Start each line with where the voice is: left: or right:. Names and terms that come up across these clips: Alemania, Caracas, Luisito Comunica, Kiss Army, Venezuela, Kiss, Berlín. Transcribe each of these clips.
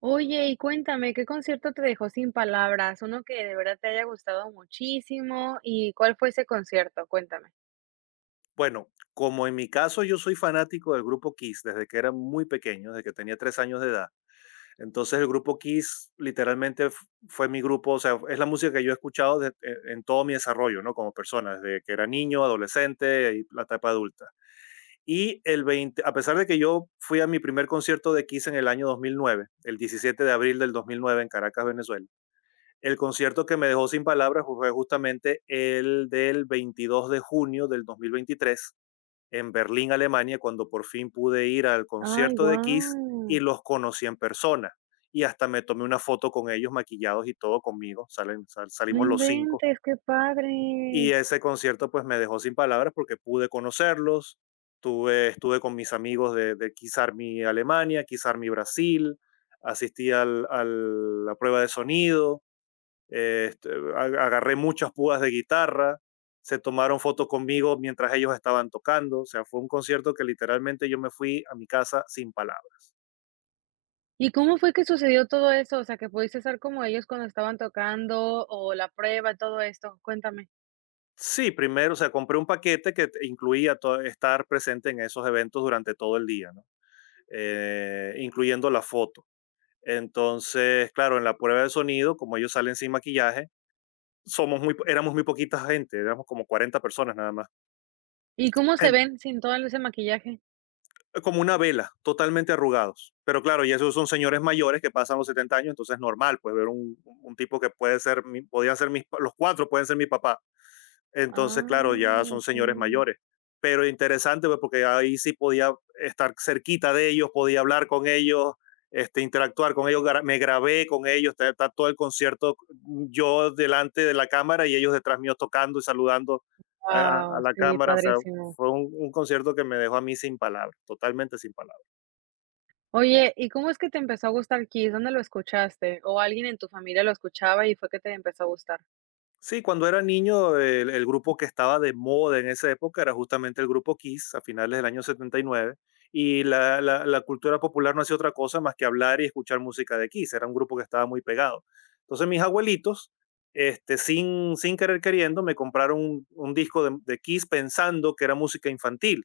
right: Oye, y cuéntame, ¿qué concierto te dejó sin palabras? Uno que de verdad te haya gustado muchísimo. ¿Y cuál fue ese concierto? Cuéntame.
left: Bueno, como en mi caso yo soy fanático del grupo Kiss desde que era muy pequeño, desde que tenía 3 años de edad. Entonces el grupo Kiss literalmente f fue mi grupo, o sea, es la música que yo he escuchado de en todo mi desarrollo, ¿no? Como persona, desde que era niño, adolescente y la etapa adulta. Y a pesar de que yo fui a mi primer concierto de Kiss en el año 2009, el 17 de abril de 2009 en Caracas, Venezuela, el concierto que me dejó sin palabras fue justamente el del 22 de junio de 2023 en Berlín, Alemania, cuando por fin pude ir al
right: Ay,
left: concierto de Kiss
right: guau.
left: y los conocí en persona. Y hasta me tomé una foto con ellos maquillados y todo conmigo.
right: No
left: Salimos los cinco.
right: inventes, qué
left: Y
right: padre.
left: ese concierto pues me dejó sin palabras porque pude conocerlos. Estuve con mis amigos de Kiss Army Alemania, Kiss Army Brasil. Asistí a la prueba de sonido. eh, este, Agarré muchas púas de guitarra, se tomaron fotos conmigo mientras ellos estaban tocando. O sea, fue un concierto que literalmente yo me fui a mi casa sin palabras.
right: ¿Y cómo fue que sucedió todo eso? O sea, que pudiste estar como ellos cuando estaban tocando o la prueba, todo esto. Cuéntame.
left: Sí, primero, o sea, compré un paquete que incluía estar presente en esos eventos durante todo el día, ¿no? Incluyendo la foto. Entonces, claro, en la prueba de sonido, como ellos salen sin maquillaje, éramos muy poquita gente, éramos como 40 personas nada más.
right: ¿Y cómo se ven sin todo ese maquillaje?
left: Como una vela, totalmente arrugados. Pero claro, y esos son señores mayores que pasan los 70 años, entonces es normal, pues, ver un tipo que puede ser, podía ser mis, los cuatro pueden ser mi papá. Entonces,
right: Ah,
left: claro, ya son
right: okey.
left: señores mayores. Pero interesante, pues, porque ahí sí podía estar cerquita de ellos, podía hablar con ellos, interactuar con ellos. Me grabé con ellos, está todo el concierto, yo delante de la cámara y ellos detrás mío tocando y saludando
right: Wow,
left: a la
right: sí,
left: cámara. O sea,
right: padrísimo.
left: fue un concierto que me dejó a mí sin palabras, totalmente sin palabras.
right: Oye, ¿y cómo es que te empezó a gustar Kiss? ¿Dónde lo escuchaste? ¿O alguien en tu familia lo escuchaba y fue que te empezó a gustar?
left: Sí, cuando era niño, el grupo que estaba de moda en esa época era justamente el grupo Kiss a finales del año 79. Y nueve. Y la cultura popular no hacía otra cosa más que hablar y escuchar música de Kiss. Era un grupo que estaba muy pegado. Entonces mis abuelitos, sin querer queriendo, me compraron un disco de Kiss pensando que era música infantil,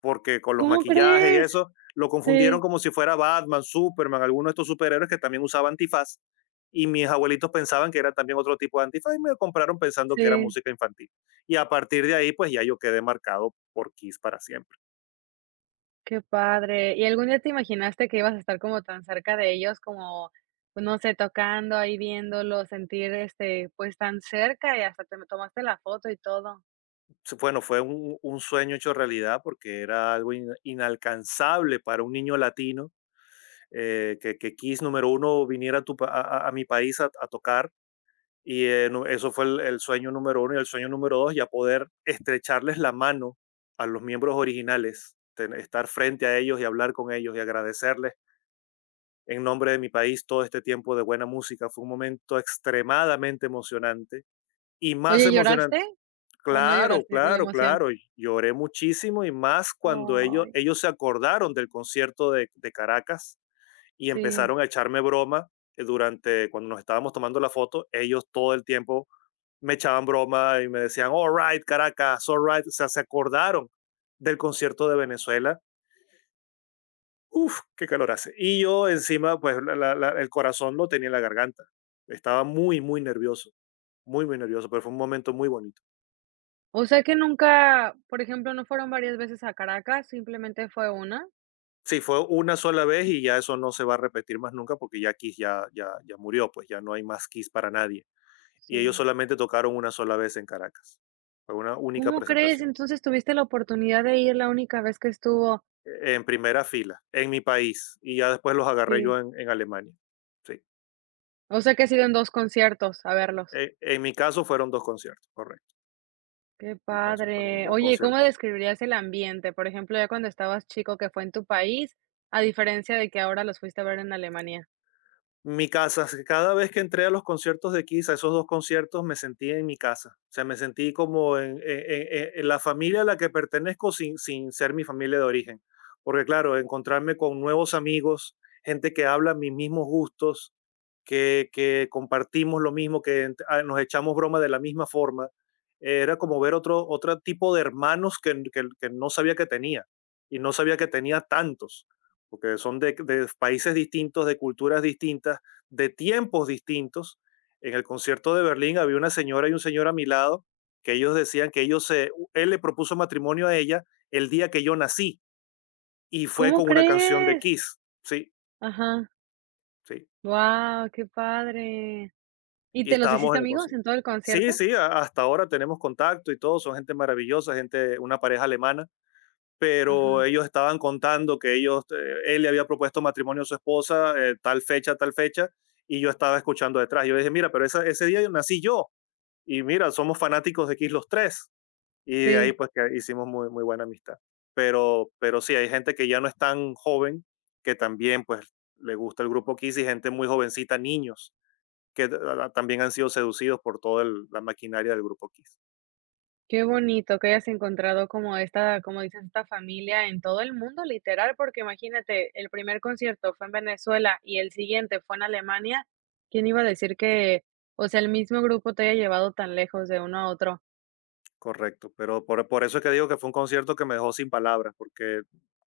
left: porque con los
right: ¿Cómo
left: maquillajes y
right: crees?
left: eso, lo confundieron
right: Sí,
left: como si fuera Batman, Superman, alguno de estos superhéroes que también usaba antifaz. Y mis abuelitos pensaban que era también otro tipo de antifaz y me lo compraron pensando que era
right: sí,
left: música infantil. Y a partir de ahí, pues, ya yo quedé marcado por Kiss para siempre.
right: qué padre. ¿Y algún día te imaginaste que ibas a estar como tan cerca de ellos, como, pues, no sé, tocando ahí, viéndolo, sentir, este, pues, tan cerca y hasta te tomaste la foto y todo?
left: Bueno, fue un sueño hecho realidad porque era algo inalcanzable para un niño latino, que Kiss número uno viniera a mi país a tocar. Y eso fue el sueño número uno, y el sueño número dos, ya poder estrecharles la mano a los miembros originales, estar frente a ellos y hablar con ellos y agradecerles en nombre de mi país todo este tiempo de buena música. Fue un momento extremadamente emocionante y más
right: Oye,
left: emocionante.
right: ¿lloraste o no
left: Claro,
right: lloraste de la
left: claro,
right: emoción?
left: claro. Y lloré muchísimo, y más cuando ellos,
right: Ay,
left: ellos se acordaron del concierto de Caracas y
right: sí.
left: empezaron a echarme broma, durante, cuando nos estábamos tomando la foto. Ellos todo el tiempo me echaban broma y me decían, "All right, Caracas, all right". O sea, se acordaron del concierto de Venezuela. Uf, qué calor hace. Y yo encima, pues, el corazón lo tenía en la garganta. Estaba muy, muy nervioso. Muy, muy nervioso, pero fue un momento muy bonito.
right: O sea que nunca, por ejemplo, ¿no fueron varias veces a Caracas, simplemente fue una?
left: Sí, fue una sola vez y ya eso no se va a repetir más nunca, porque ya Kiss, ya murió, pues ya no hay más Kiss para nadie. Y ellos
right: Sí.
left: solamente tocaron una sola vez en Caracas. Fue una única
right: ¿Cómo crees?
left: presentación.
right: Entonces tuviste la oportunidad de ir la única vez que estuvo.
left: En primera fila en mi país, y ya después los agarré
right: Sí.
left: yo en Alemania. Sí.
right: O sea que has ido en 2 conciertos a verlos.
left: En mi caso fueron dos conciertos, correcto.
right: Qué
left: En mi caso fueron
right: padre.
left: dos
right: Oye, ¿y cómo
left: conciertos.
right: describirías el ambiente? Por ejemplo, ya cuando estabas chico que fue en tu país, a diferencia de que ahora los fuiste a ver en Alemania.
left: Mi casa, cada vez que entré a los conciertos de Kiss, a esos dos conciertos, me sentí en mi casa. O sea, me sentí como en la familia a la que pertenezco, sin ser mi familia de origen. Porque claro, encontrarme con nuevos amigos, gente que habla mis mismos gustos, que compartimos lo mismo, nos echamos broma de la misma forma. Era como ver otro, tipo de hermanos que no sabía que tenía, y no sabía que tenía tantos, porque son de países distintos, de culturas distintas, de tiempos distintos. En el concierto de Berlín había una señora y un señor a mi lado que ellos decían que él le propuso matrimonio a ella el día que yo nací, y fue
right: ¿Cómo
left: con una canción de
right: crees?
left: Kiss. Sí,
right: Ajá.
left: sí.
right: Wow, qué padre. ¿Y
left: Y
right: te los
left: estábamos
right: hiciste
left: en el
right: amigos
left: concierto.
right: en todo el
left: Sí,
right: concierto?
left: sí, hasta ahora tenemos contacto y todo, son gente maravillosa, gente, una pareja alemana, pero
right: Ajá,
left: ellos estaban contando que él le había propuesto matrimonio a su esposa, tal fecha, y yo estaba escuchando detrás. Yo dije, "Mira, pero ese día nací yo, y mira, somos fanáticos de Kiss los tres". Y de ahí
right: sí.
left: pues que hicimos muy, muy buena amistad. Pero sí, hay gente que ya no es tan joven, que también pues le gusta el grupo Kiss, y gente muy jovencita, niños, que también han sido seducidos por toda la maquinaria del grupo Kiss.
right: Qué bonito que hayas encontrado como esta, como dices, esta familia en todo el mundo, literal, porque imagínate, el primer concierto fue en Venezuela y el siguiente fue en Alemania. ¿Quién iba a decir que, o sea, el mismo grupo te haya llevado tan lejos de uno a otro?
left: Correcto, pero por eso es que digo que fue un concierto que me dejó sin palabras, porque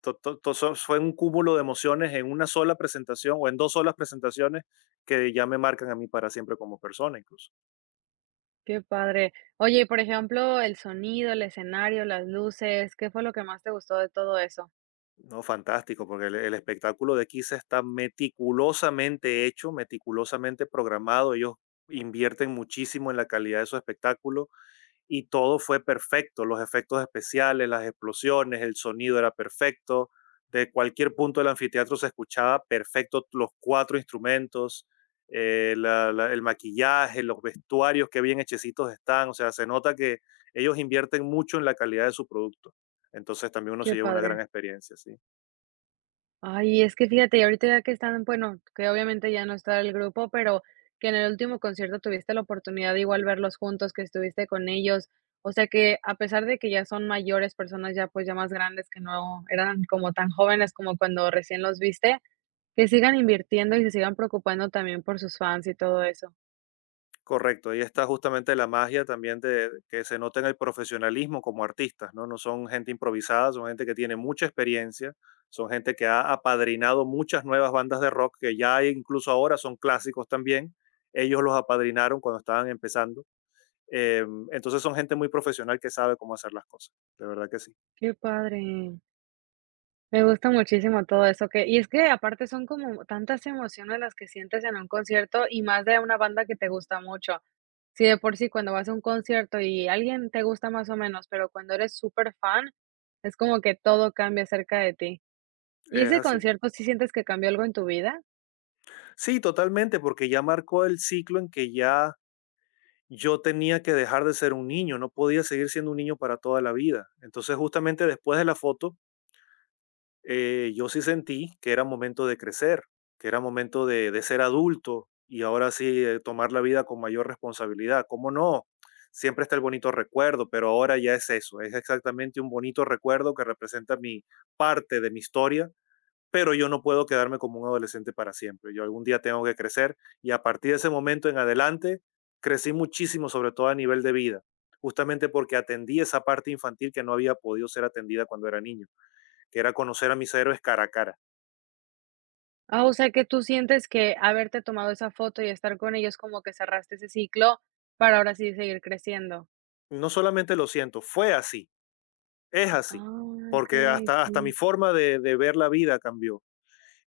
left: fue un cúmulo de emociones en una sola presentación, o en dos solas presentaciones, que ya me marcan a mí para siempre como persona incluso.
right: Qué padre. Oye, y por ejemplo, el sonido, el escenario, las luces, ¿qué fue lo que más te gustó de todo eso?
left: No, fantástico, porque el espectáculo de Kiss está meticulosamente hecho, meticulosamente programado. Ellos invierten muchísimo en la calidad de su espectáculo, y todo fue perfecto: los efectos especiales, las explosiones, el sonido era perfecto, de cualquier punto del anfiteatro se escuchaba perfecto los cuatro instrumentos. El maquillaje, los vestuarios, que bien hechecitos están. O sea, se nota que ellos invierten mucho en la calidad de su producto. Entonces también uno se
right: Qué
left: lleva una gran
right: padre.
left: experiencia, sí.
right: Ay, es que fíjate, ahorita ya que están, bueno, que obviamente ya no está el grupo, pero que en el último concierto tuviste la oportunidad de igual verlos juntos, que estuviste con ellos. O sea que a pesar de que ya son mayores personas, ya pues ya más grandes, que no eran como tan jóvenes como cuando recién los viste, que sigan invirtiendo y se sigan preocupando también por sus fans y todo eso.
left: Correcto, ahí está justamente la magia también, de que se nota en el profesionalismo como artistas, ¿no? No son gente improvisada, son gente que tiene mucha experiencia, son gente que ha apadrinado muchas nuevas bandas de rock que ya hay, incluso ahora son clásicos también. Ellos los apadrinaron cuando estaban empezando. Entonces son gente muy profesional que sabe cómo hacer las cosas, de verdad que sí,
right: Qué padre. Me gusta muchísimo todo eso que es que aparte son como tantas emociones las que sientes en un concierto y más de una banda que te gusta mucho. Sí, de por sí, cuando vas a un concierto y alguien te gusta más o menos, pero cuando eres súper fan es como que todo cambia acerca de ti. ¿Y
left: es
right: ese
left: así.
right: concierto sí sientes que cambió algo en tu vida?
left: Sí, totalmente, porque ya marcó el ciclo en que ya yo tenía que dejar de ser un niño, no podía seguir siendo un niño para toda la vida. Entonces, justamente después de la foto, yo sí sentí que era momento de crecer, que era momento de ser adulto y ahora sí tomar la vida con mayor responsabilidad. ¿Cómo no? Siempre está el bonito recuerdo, pero ahora ya es eso, es exactamente un bonito recuerdo que representa mi parte de mi historia, pero yo no puedo quedarme como un adolescente para siempre. Yo algún día tengo que crecer, y a partir de ese momento en adelante crecí muchísimo, sobre todo a nivel de vida, justamente porque atendí esa parte infantil que no había podido ser atendida cuando era niño, que era conocer a mis héroes cara a cara.
right: Ah, o sea, que tú sientes que haberte tomado esa foto y estar con ellos como que cerraste ese ciclo para ahora sí seguir creciendo.
left: No solamente lo siento, fue así, es así,
right: Ah,
left: porque
right: okey,
left: hasta mi
right: sí,
left: forma de ver la vida cambió.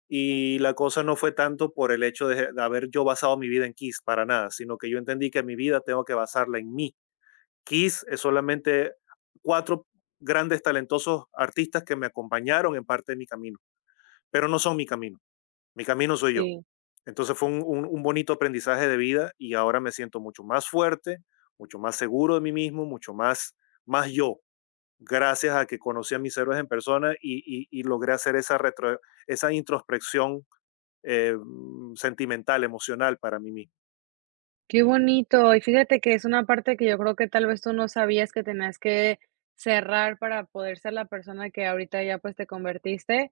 left: Y la cosa no fue tanto por el hecho de haber yo basado mi vida en Kiss, para nada, sino que yo entendí que mi vida tengo que basarla en mí. Kiss es solamente cuatro grandes talentosos artistas que me acompañaron en parte de mi camino, pero no son mi camino soy yo.
right: sí.
left: Entonces fue un bonito aprendizaje de vida, y ahora me siento mucho más fuerte, mucho más seguro de mí mismo, mucho más, más yo, gracias a que conocí a mis héroes en persona, y logré hacer esa introspección, eh, sentimental, emocional, para mí mismo.
right: Qué bonito. Y fíjate que es una parte que yo creo que tal vez tú no sabías que tenías que cerrar para poder ser la persona que ahorita ya, pues, te convertiste.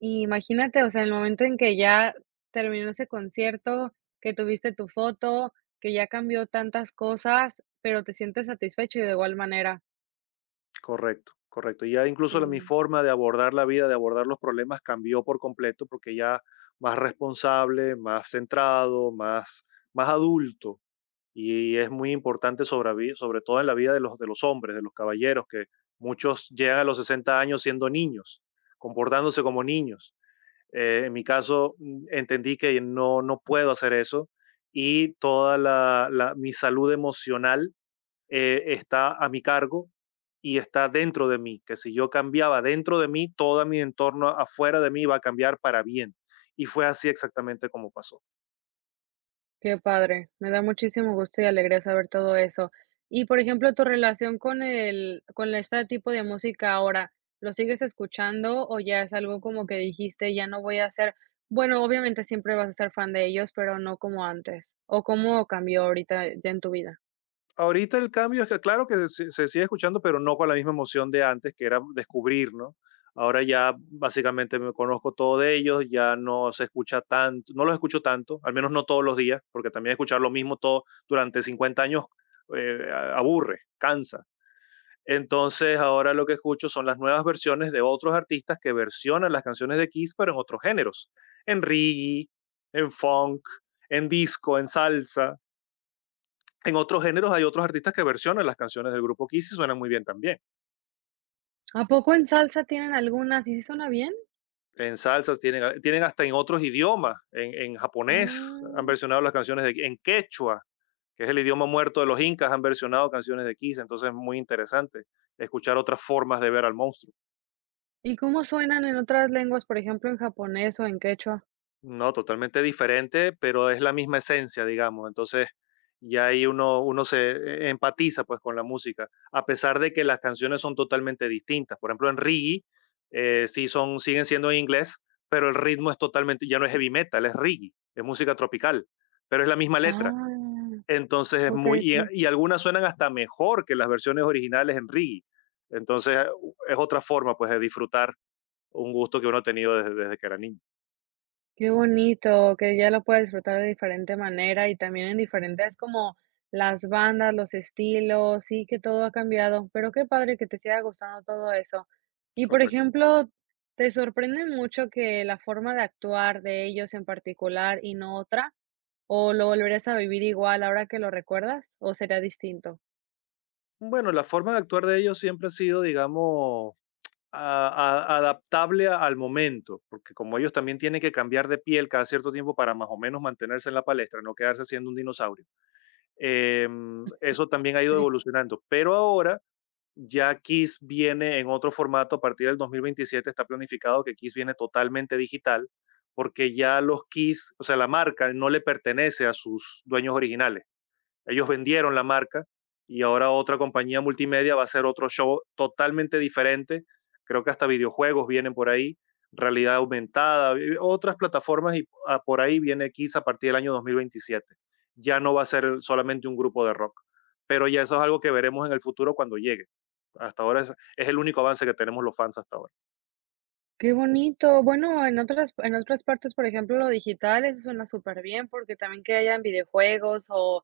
right: Y imagínate, o sea, el momento en que ya terminó ese concierto, que tuviste tu foto, que ya cambió tantas cosas, pero te sientes satisfecho y de igual manera.
left: Correcto, correcto. Y ya incluso mi
right: Sí,
left: forma de abordar la vida, de abordar los problemas, cambió por completo, porque ya más responsable, más centrado, más adulto. Y es muy importante sobre todo en la vida de de los hombres, de los caballeros, que muchos llegan a los 60 años siendo niños, comportándose como niños. En mi caso, entendí que no puedo hacer eso y toda mi salud emocional está a mi cargo y está dentro de mí, que si yo cambiaba dentro de mí, todo mi entorno afuera de mí iba a cambiar para bien. Y fue así exactamente como pasó.
right: qué padre. Me da muchísimo gusto y alegría saber todo eso. Y por ejemplo, tu relación con la- este tipo de música ahora, ¿lo sigues escuchando o ya es algo como que dijiste, ya no voy a ser bueno, obviamente siempre vas a ser fan de ellos, pero no como antes? ¿O cómo cambió ahorita ya en tu vida?
left: Ahorita el cambio es que, claro que se sigue escuchando, pero no con la misma emoción de antes, que era descubrir, ¿no? Ahora ya básicamente me conozco todo de ellos, ya no se escucha tanto, no los escucho tanto, al menos no todos los días, porque también escuchar lo mismo todo durante 50 años aburre, cansa. Entonces, ahora lo que escucho son las nuevas versiones de otros artistas que versionan las canciones de Kiss, pero en otros géneros. En reggae, en funk, en disco, en salsa. En otros géneros hay otros artistas que versionan las canciones del grupo Kiss y suenan muy bien también.
right: ¿A poco en salsa tienen algunas? ¿Y si suena bien?
left: En salsas tienen, ah, tienen hasta en otros idiomas. En japonés han
right: Ah,
left: versionado las canciones de en quechua, que es el idioma muerto de los incas, han versionado canciones de Kiss. Entonces, es muy interesante escuchar otras formas de ver al monstruo.
right: ¿y cómo suenan en otras lenguas, por ejemplo, en japonés o en quechua?
left: No, totalmente diferente, pero es la misma esencia, digamos. Entonces, ya ahí uno se empatiza pues con la música, a pesar de que las canciones son totalmente distintas. Por ejemplo, en reggae sí son, siguen siendo en inglés, pero el ritmo es totalmente, ya no es heavy metal, es reggae, es música tropical, pero es la misma letra.
right: Ah,
left: Entonces es muy,
right: okey, sí.
left: y algunas suenan hasta mejor que las versiones originales en reggae. Entonces, es otra forma pues de disfrutar un gusto que uno ha tenido desde que era niño.
right: Qué bonito, que ya lo puedes disfrutar de diferente manera y también en diferentes como las bandas, los estilos, sí, que todo ha cambiado, pero qué padre que te siga gustando todo eso. Y, por
left: Correcto.
right: ejemplo, ¿te sorprende mucho que la forma de actuar de ellos en particular y no otra? ¿O lo volverías a vivir igual ahora que lo recuerdas, o sería distinto?
left: Bueno, la forma de actuar de ellos siempre ha sido, digamos, a- adaptable al momento, porque como ellos también tienen que cambiar de piel cada cierto tiempo para más o menos mantenerse en la palestra, no quedarse siendo un dinosaurio. Eso también ha ido
right: Sí.
left: evolucionando, pero ahora ya Kiss viene en otro formato, a partir del 2027 está planificado que Kiss viene totalmente digital, porque ya los Kiss, o sea, la marca no le pertenece a sus dueños originales. Ellos vendieron la marca y ahora otra compañía multimedia va a hacer otro show totalmente diferente. Creo que hasta videojuegos vienen por ahí, realidad aumentada, otras plataformas y ah, por ahí viene Kiss a partir del año 2027. Ya no va a ser solamente un grupo de rock, pero ya eso es algo que veremos en el futuro cuando llegue. Hasta ahora es el único avance que tenemos los fans hasta ahora.
right: Qué bonito. Bueno, en otras partes, por ejemplo, lo digital, eso suena súper bien porque también que hayan videojuegos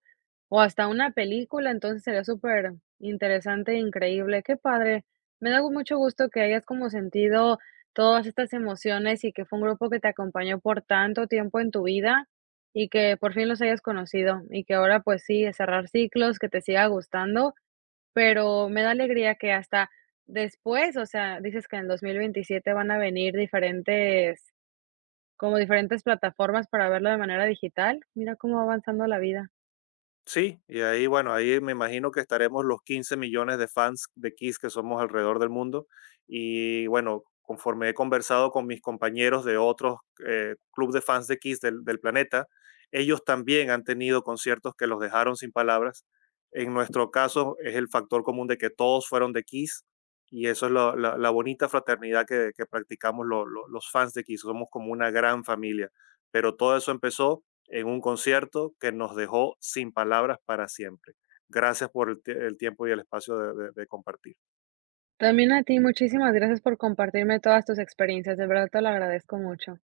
right: o hasta una película, entonces sería súper interesante e increíble. Qué padre. Me da mucho gusto que hayas como sentido todas estas emociones y que fue un grupo que te acompañó por tanto tiempo en tu vida y que por fin los hayas conocido y que ahora, pues sí, cerrar ciclos, que te siga gustando. Pero me da alegría que hasta después, o sea, dices que en el 2027 van a venir diferentes, como diferentes plataformas para verlo de manera digital. Mira cómo va avanzando la vida.
left: Sí, y ahí, bueno, ahí me imagino que estaremos los 15 millones de fans de Kiss que somos alrededor del mundo. Y bueno, conforme he conversado con mis compañeros de otros club de fans de Kiss del planeta, ellos también han tenido conciertos que los dejaron sin palabras. En nuestro caso es el factor común de que todos fueron de Kiss y eso es la bonita fraternidad que practicamos los fans de Kiss. Somos como una gran familia, pero todo eso empezó en un concierto que nos dejó sin palabras para siempre. Gracias por el tiempo y el espacio de compartir.
right: También a ti, muchísimas gracias por compartirme todas tus experiencias, de verdad te lo agradezco mucho.